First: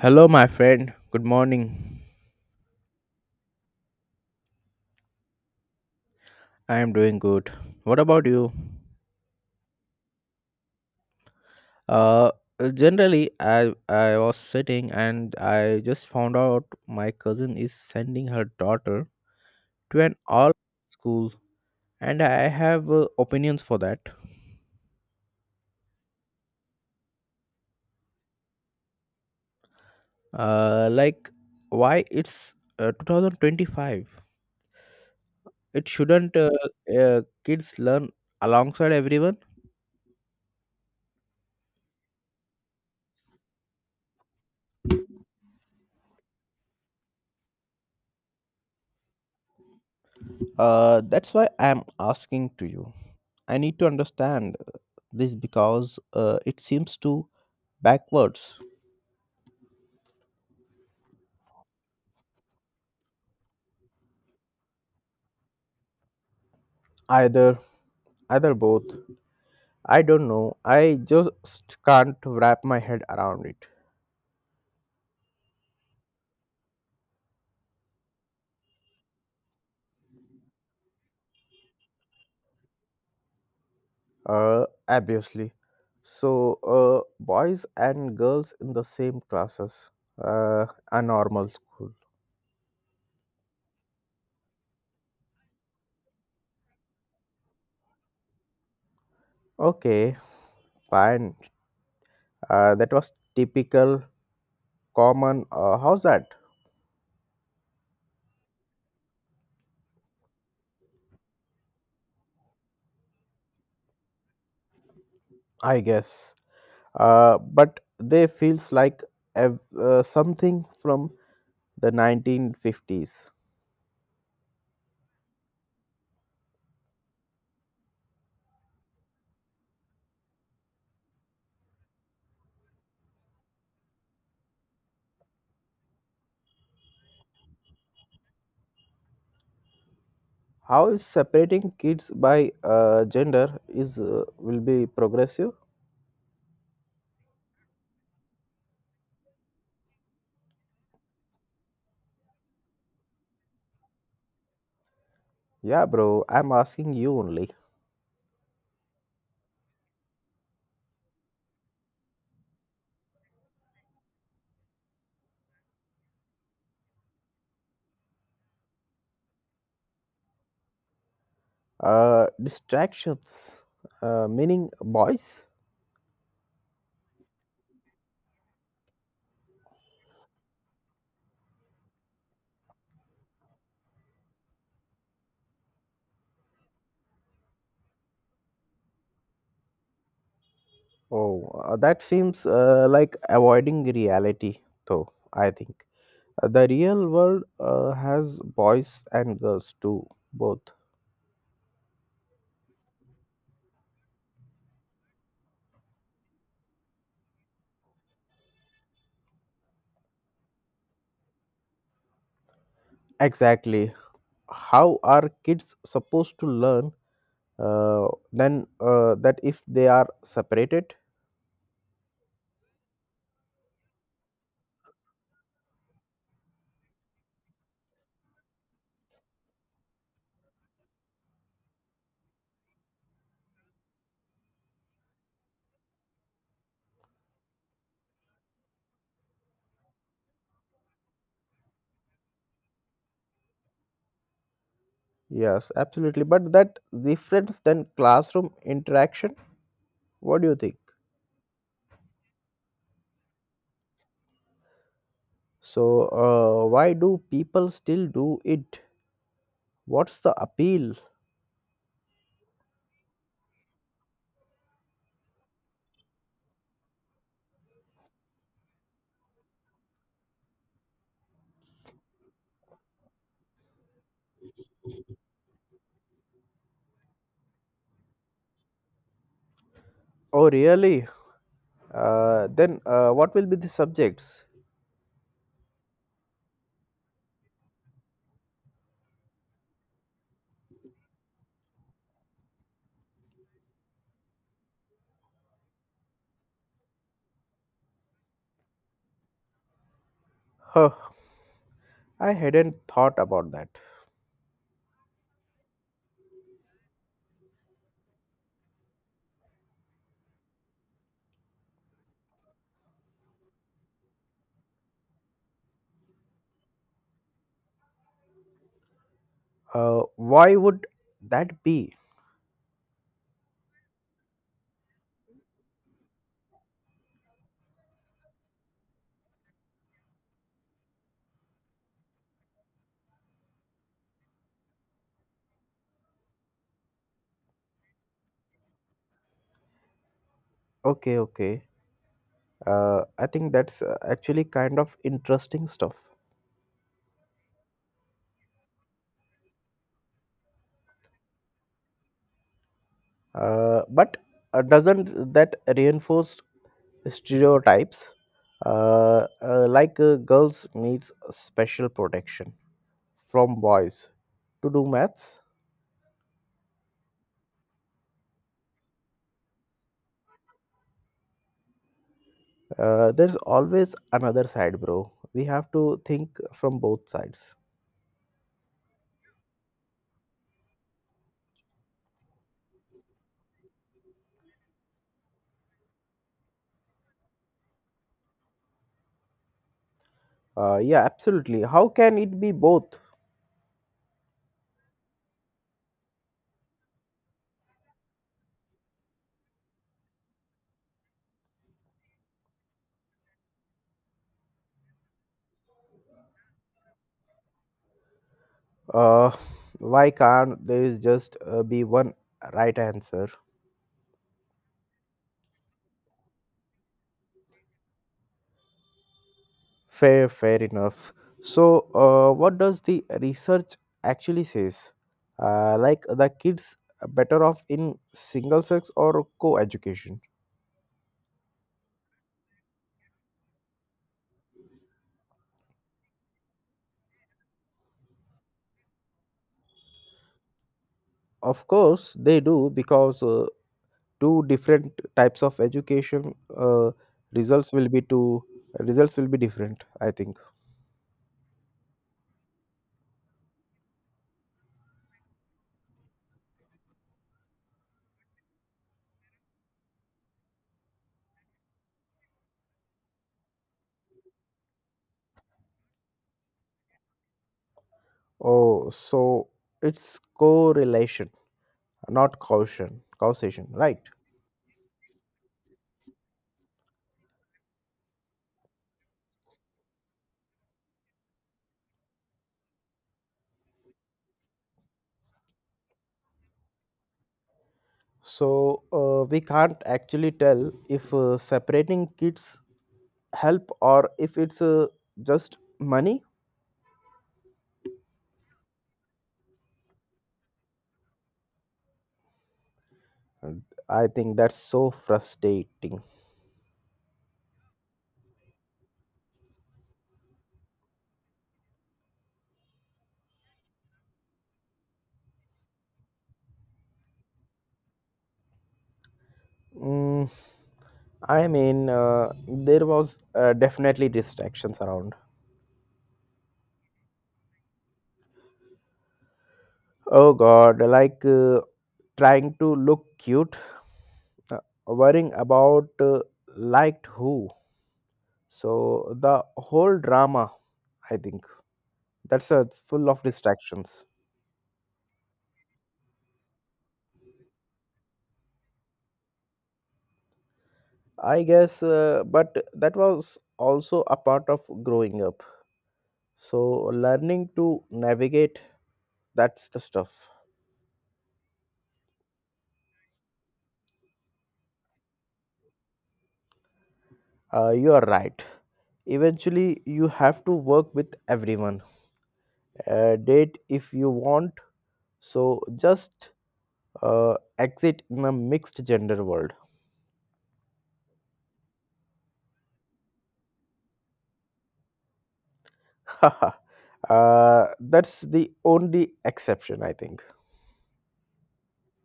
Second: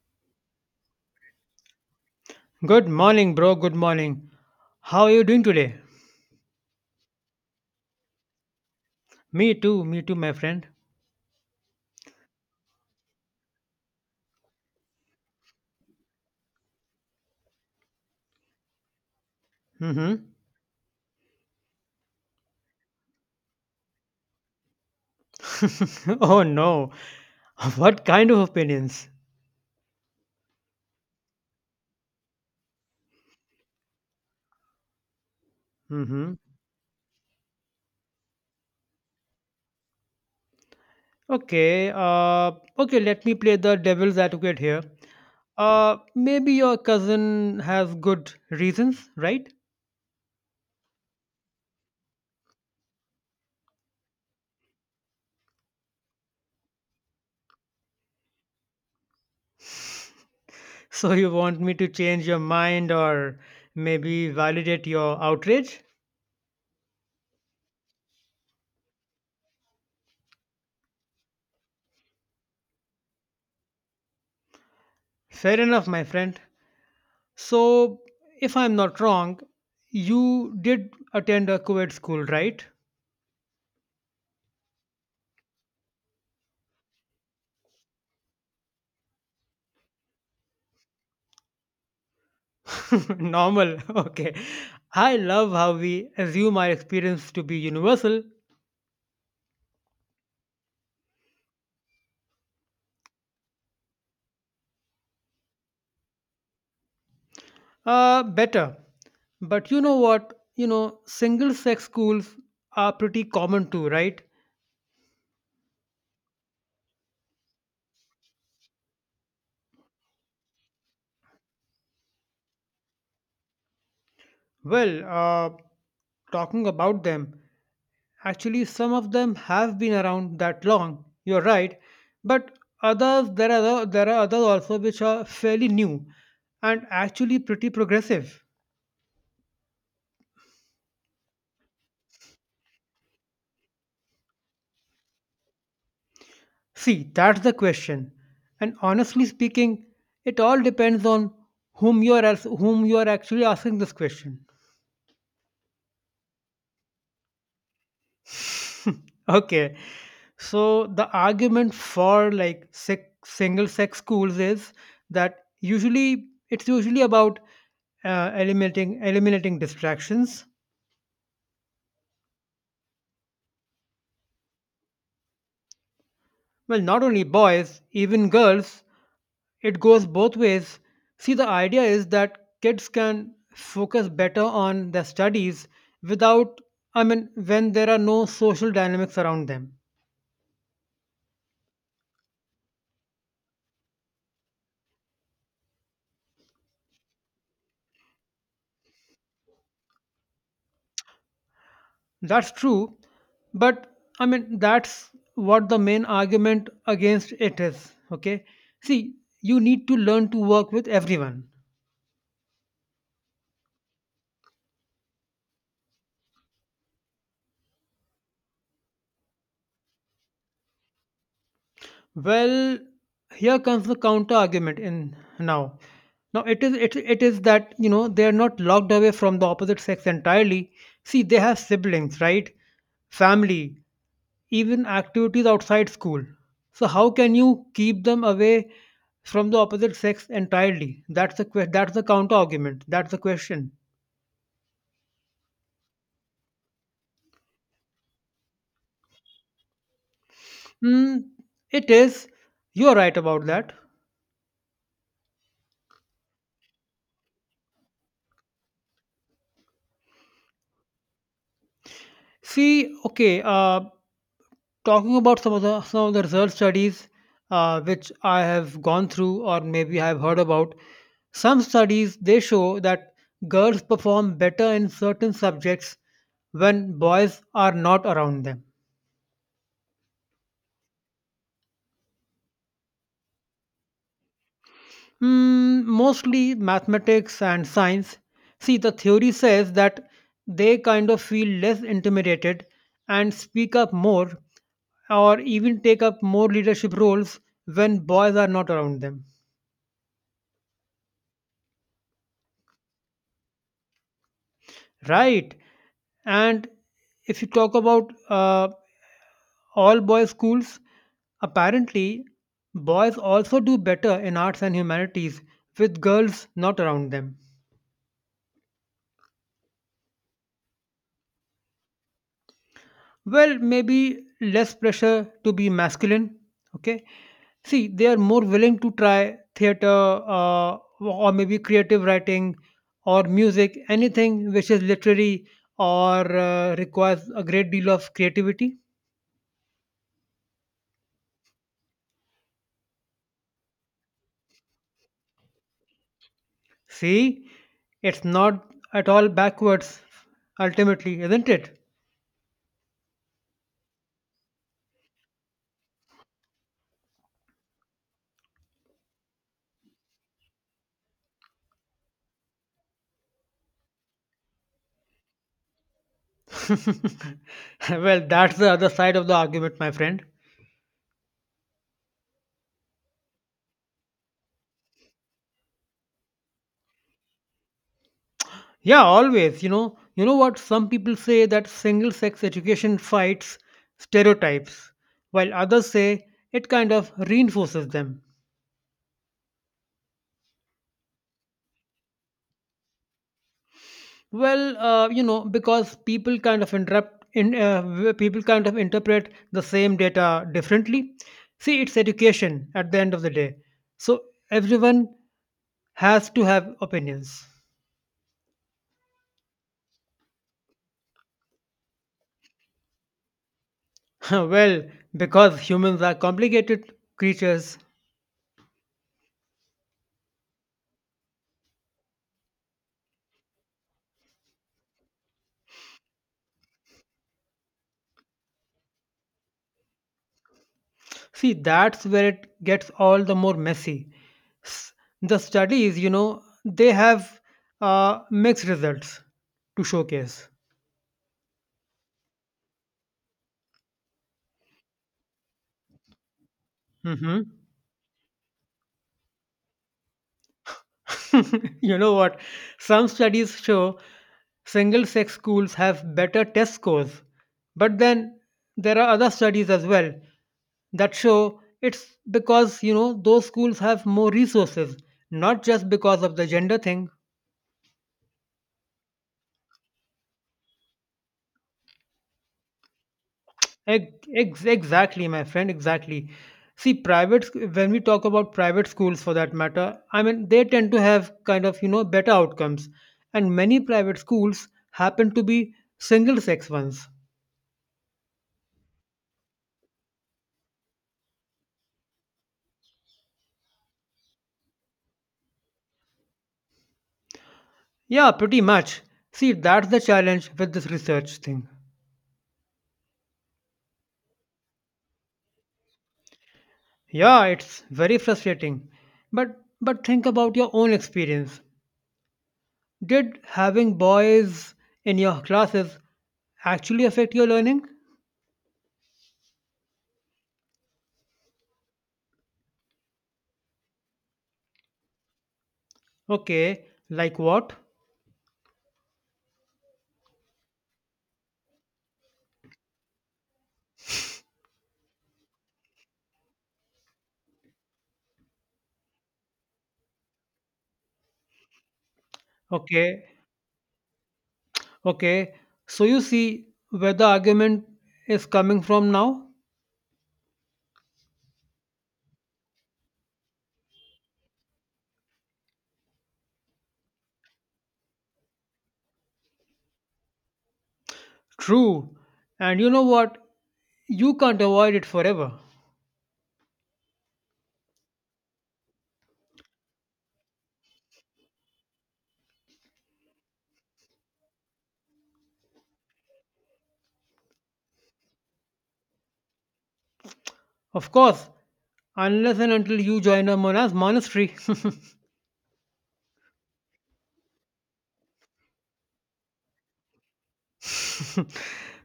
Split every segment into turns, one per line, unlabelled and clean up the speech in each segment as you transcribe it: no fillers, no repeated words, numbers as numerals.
Hello, my friend. Good morning.
Good morning, bro. Good morning. How are you doing today?
I am doing good. What about you?
Me too. Me too, my friend.
Uh, generally, I was sitting and I just found out my cousin is sending her daughter to an
Mm-hmm.
all school, and I have opinions for that.
Oh no. What kind of opinions?
Like why it's 2025. It
Mm-hmm.
shouldn't kids learn alongside everyone.
Okay. Okay. Let me play the devil's advocate here. Maybe your cousin has good reasons, right?
That's why I'm asking to you. I need to understand this because it seems to backwards.
So you want me to change your mind or maybe validate your outrage?
Either, either both. I don't know. I just can't wrap my head around it.
Fair enough, my friend. So, if I'm not wrong, you did attend a co ed school, right?
Obviously. So, boys and girls in the same classes. Uh, a normal school.
Normal, okay. I love how we assume our experience to be universal.
Okay, fine. That was typical, common. How's that?
Better. But you know what? You know, single sex schools are pretty common too, right?
I guess. But they feels like something from the 1950s.
Well, talking about them. Actually, some of them have been around that long. You're right, but others there are other, there are others also which are fairly new and actually pretty progressive.
How is separating kids by gender is will be progressive.
See, that's the question. And honestly speaking, it all depends on whom you are actually asking this question.
Yeah, bro, I'm asking you only.
Okay, so the argument for like single sex schools is that usually it's usually about eliminating distractions.
Distractions, meaning boys.
Well, not only boys, even girls, it goes both ways. See, the idea is that kids can focus better on their studies without, I mean, when there are no social dynamics around them.
Oh, that seems like avoiding reality, though, I think. The real world has boys and girls too, both.
That's true, but I mean, that's what the main argument against it is. Okay. See, you need to learn to work with everyone.
Exactly, how are kids supposed to learn, uh, then, that if they are separated?
Well, here comes the counter argument in now. Now it is that you know they are not locked away from the opposite sex entirely. See, they have siblings, right? Family, even activities outside school. So how can you keep them away from the opposite sex entirely? That's the counter argument. That's the question.
Yes, absolutely. But that difference than classroom interaction, what do you think?
Hmm, it is. You are right about that.
So, why do people still do it? What's the appeal?
See, okay. Talking about some of the research studies which I have gone through or maybe I've heard about, some studies they show that girls perform better in certain subjects when boys are not around them.
Oh, really? Then, what will be the subjects?
Mostly mathematics and science. See, the theory says that they kind of feel less intimidated and speak up more or even take up more leadership roles when boys are not around them.
Huh, I hadn't thought about that.
Right. And if you talk about all boys schools, apparently boys also do better in arts and humanities with girls not around them.
Why would that be?
Well, maybe less pressure to be masculine. Okay. See, they are more willing to try theater or maybe creative writing or music, anything which is literary or requires a great deal of creativity.
Okay, okay. I think that's actually kind of interesting stuff.
See, it's not at all backwards, ultimately, isn't it?
But doesn't that reinforce stereotypes, like girls needs special protection from boys to do maths?
Well, that's the other side of the argument, my friend.
There's always another side, bro, we have to think from both sides.
Yeah, always. You know what? Some people say that single sex education fights stereotypes, while others say it kind of reinforces them.
Yeah, absolutely, how can it be both?
Well, you know, because people kind of people kind of interpret the same data differently. See, it's education at the end of the day. So everyone has to have opinions.
Uh, why can't there is just be one right answer?
Well, because humans are complicated creatures.
Fair, fair enough. So, what does the research actually says? Like the kids better off in single sex or co-education?
See, that's where it gets all the more messy. S- The studies, you know, they have mixed results to showcase.
Of course, they do because two different types of education,
Hmm.
results will be two, results will be different, I think.
You know what? Some studies show single sex schools have better test scores. But then there are other studies as well that show it's because, you know, those schools have more resources, not just because of the gender thing.
Oh, so it's correlation, not causation. Causation, right?
Exactly, my friend, exactly. See, when we talk about private schools for that matter, I mean, they tend to have kind of, you know, better outcomes. And many private schools happen to be single sex ones.
So we can't actually tell if separating kids help or if it's just money.
Yeah, pretty much. See, that's the challenge with this research thing.
Mm, I think that's so frustrating.
Yeah, it's very frustrating. But think about your own experience. Did having boys in your classes actually affect your learning?
Mm, i mean uh, there was definitely distractions around.
Okay, like what?
Oh god, like trying to look cute, uh, worrying about liked who, so the whole drama, I think that's a it's full of
Okay,
distractions.
okay. So you see where the argument is coming from now?
I guess, but that was also a part of growing up. So, learning to navigate, that's the stuff.
True. And you know what? You can't avoid it forever.
You are right. Eventually, you have to work with everyone. Date if you want. So, just exit in a mixed gender world.
Of course, unless and until you join a monastery.
That's the only exception, I think.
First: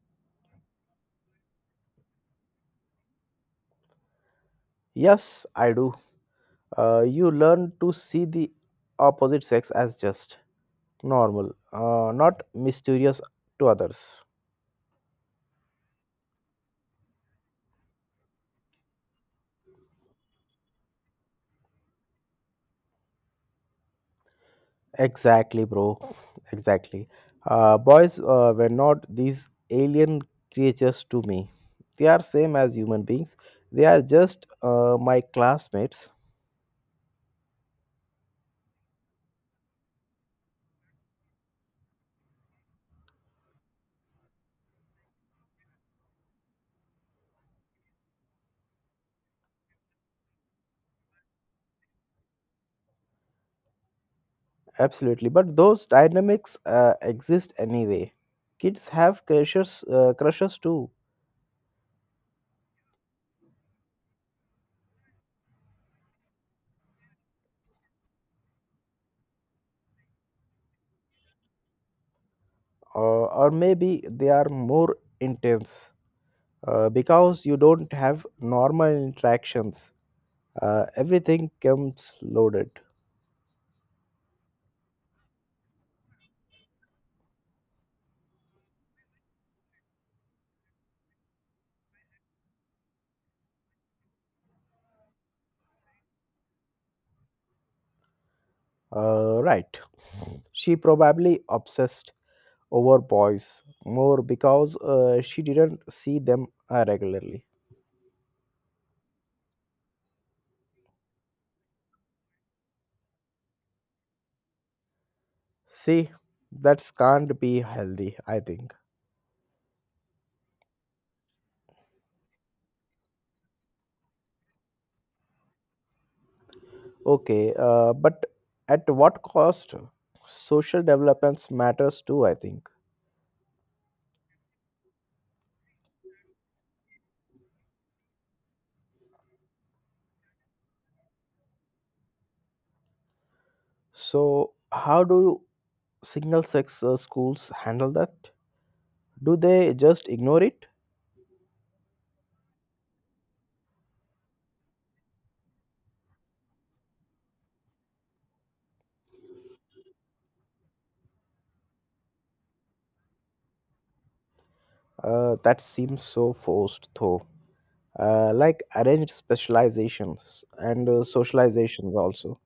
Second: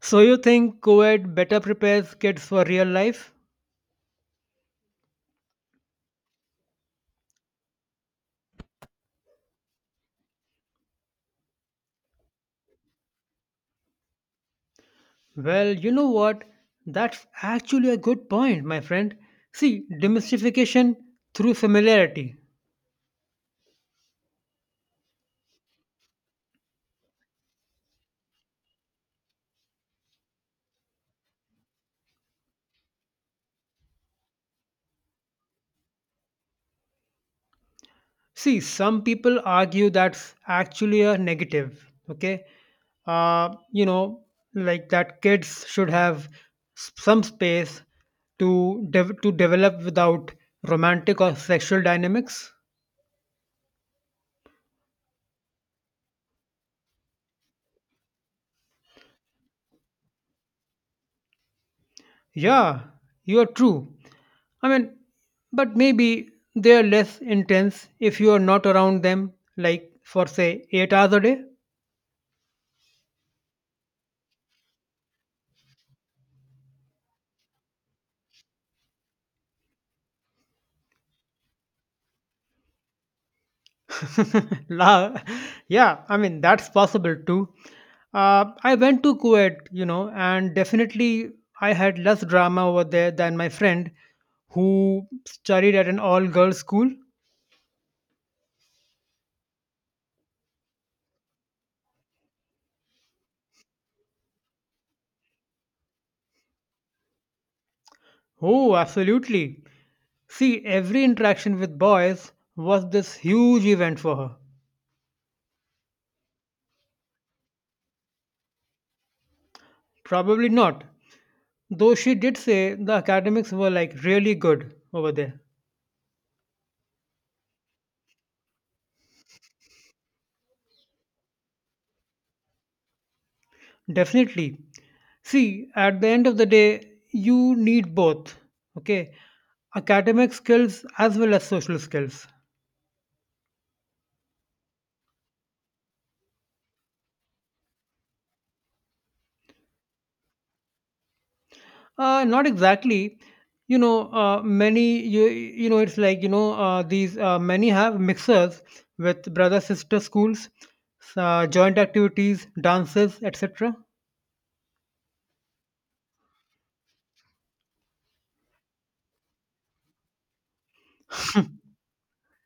So you think COVID better prepares kids for real life?
Yes, I do. You learn to see the opposite sex as just normal, not mysterious to others.
Well, you know what? That's actually a good point, my friend. See, demystification through familiarity.
Exactly, bro. Exactly. Boys were not these alien creatures to me. They are same as human beings. They are just my classmates,
See, some people argue that's actually a negative, okay? You know, like that kids should have some space to develop without romantic or sexual dynamics.
absolutely. But those dynamics exist anyway. Kids have crushes, too,
Yeah, you are true. I mean, but maybe they are less intense if you are not around them, like for say 8 hours a day.
or maybe they are more intense because you don't have normal interactions. Everything comes loaded.
La, yeah, I mean that's possible too. I went to Kuwait, you know, and definitely I had less drama over there than my friend who studied at an all-girls school.
Right. She probably obsessed over boys more because she didn't see them regularly.
Oh, absolutely. See, every interaction with boys was this huge event for her.
See, that can't be healthy, I think.
Probably not. Though she did say the academics were like really good over there.
Okay, but at what cost? Social developments matters too, I think.
Definitely. See, at the end of the day, you need both. Okay. Academic skills as well as social skills.
So, how do single sex schools handle that? Do they just ignore it?
Not exactly. You know, many, you know, it's like, you know, these many have mixers with brother sister schools, joint activities, dances, etc.
That seems so forced, though. Like arranged specializations and socializations also,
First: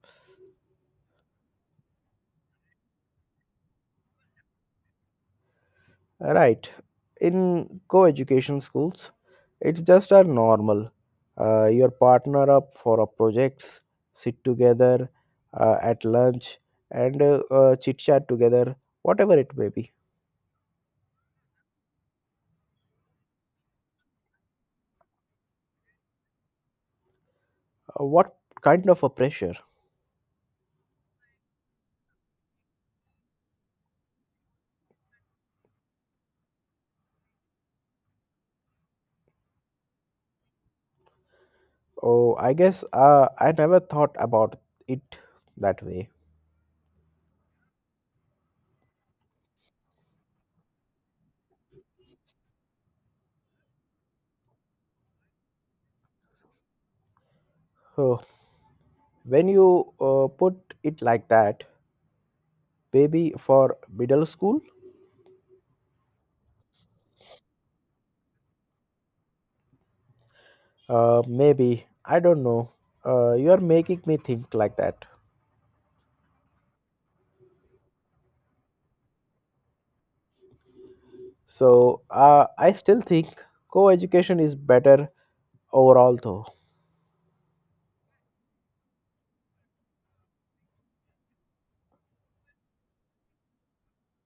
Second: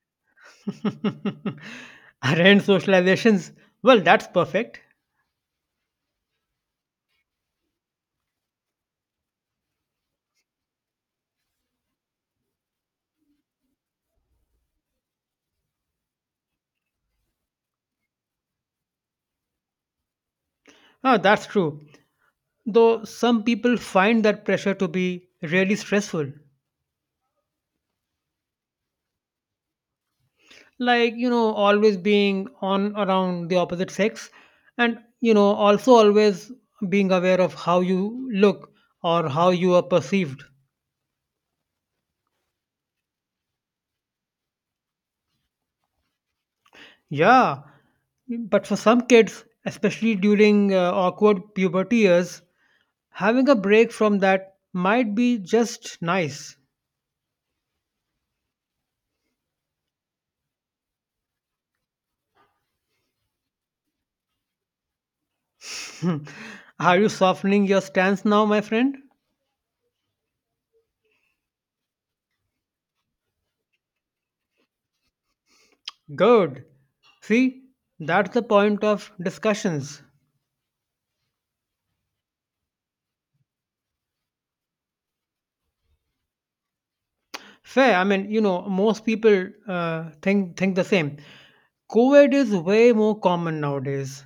Arranged socializations. Well, that's perfect.
right? In co-education schools, it's just a normal, your partner up for a projects, sit together at lunch and chit chat together, whatever it may be.
Ah, that's true. Though some people find that pressure to be really stressful,
What kind of a pressure?
like, always being on around the opposite sex and, also always being aware of how you look or how you are perceived.
Oh, I guess I never thought about it that way.
Yeah, but for some kids, especially during awkward puberty years, having a break from that might be just nice.
So when you put it like that, maybe for middle school.
Are you softening your stance now, my friend?
Maybe I don't know. You are making me think like that.
Good. See, that's the point of discussions.
So I still think co-education is better overall, though.
Fair. I mean, you know, most people think the same. COVID is way more common nowadays.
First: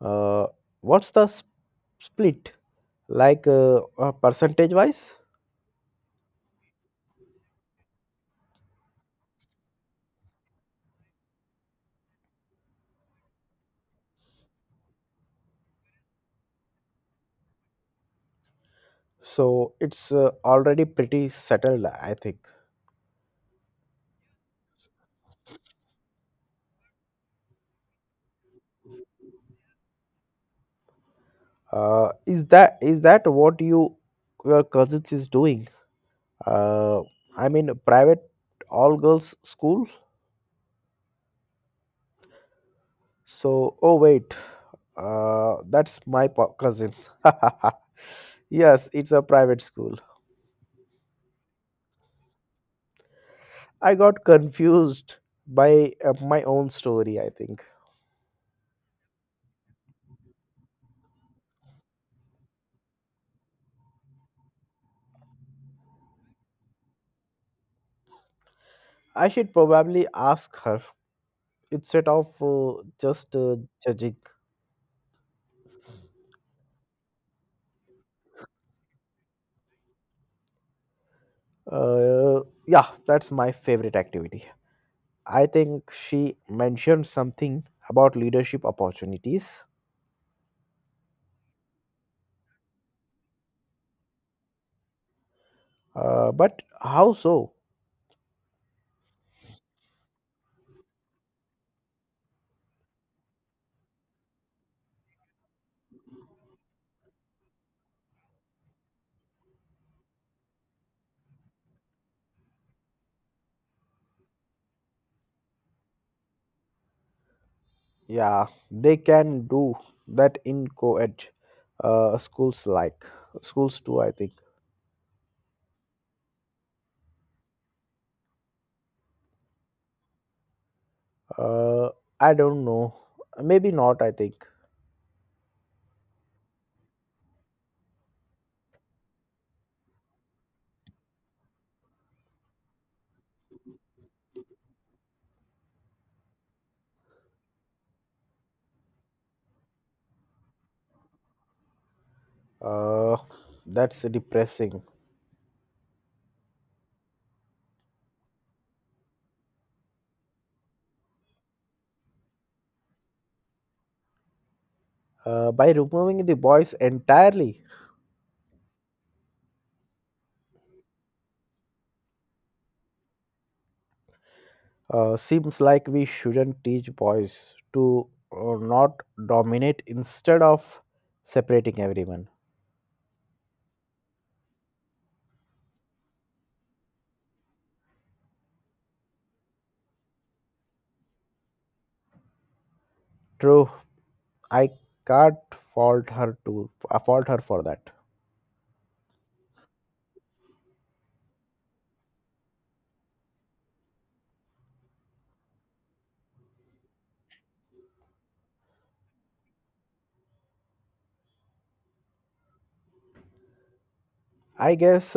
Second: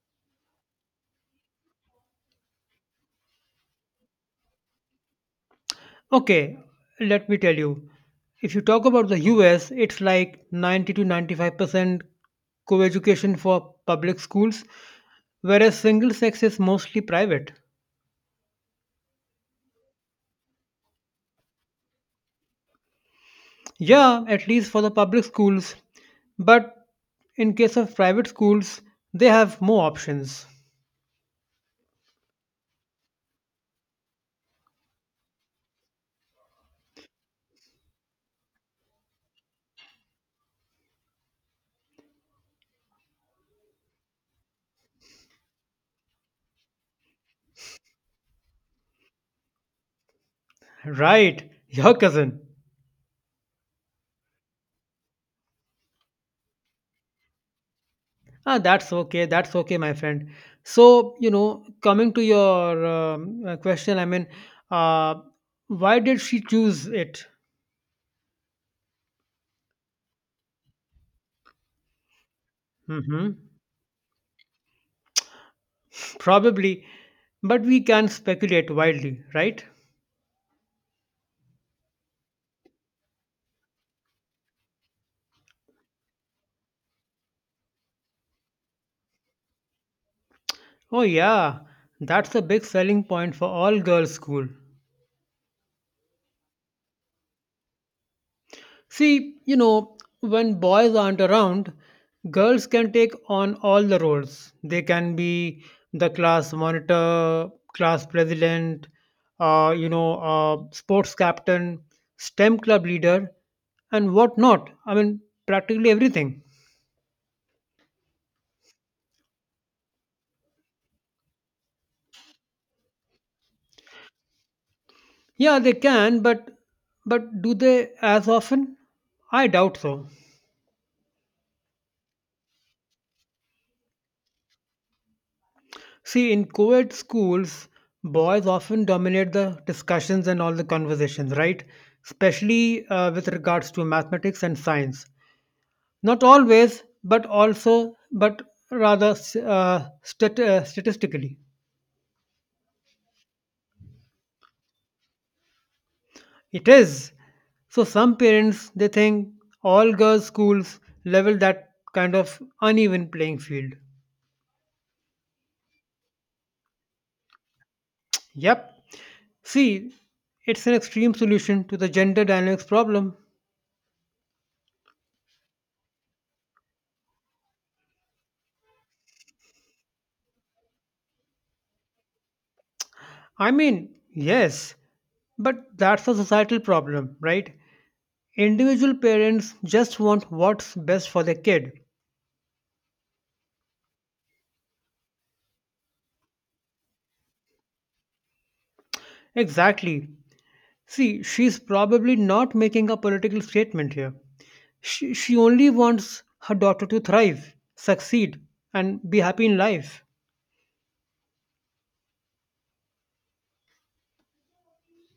Uh, what's the split like, percentage-wise?
Okay, let me tell you. If you talk about the US, it's like 90 to 95% co-education for public schools, whereas single sex is mostly private.
So it's already pretty settled, I think.
Yeah, at least for the public schools. But in case of private schools, they have more options.
Is that what you your cousins is doing? Uh, I mean, private all girls school. So oh wait. That's my cousin. Yes, it's a private school.
Right, your cousin.
I got confused by my own story, I think.
Ah, that's okay. That's okay, my friend. So, you know, coming to your question, I mean, uh, why did she choose it?
I should probably ask her instead of uh, just
Hmm.
uh, judging.
Probably, but we can speculate wildly, right?
Uh, yeah, that's my favorite activity. I think she mentioned something about leadership opportunities.
Oh, yeah, that's a big selling point for all girls' school.
But how so?
See, you know, when boys aren't around, girls can take on all the roles. They can be the class monitor, class president, sports captain, STEM club leader, and whatnot. I mean, practically everything.
Yeah, they can do that in co ed uh, schools like schools too, I think.
Yeah, they can, but do they as often? I doubt so.
Uh, I don't know. Maybe not, I think.
See, in co ed schools, boys often dominate the discussions and all the conversations, right? Especially with regards to mathematics and science. Not always, but also, but rather statistically.
Uh, that's depressing.
It is. So some parents, they think all girls' schools level that kind of uneven playing field.
By removing the boys entirely,
Yep. See, it's an extreme solution to the gender dynamics problem.
seems like we shouldn't teach boys to not dominate instead of separating everyone.
I mean, yes, but that's a societal problem, right? Individual parents just want what's best for their kid.
True, I can't fault her to fault her for that.
Exactly. See, she's probably not making a political statement here. She only wants her daughter to thrive, succeed, and be happy in life.
I guess.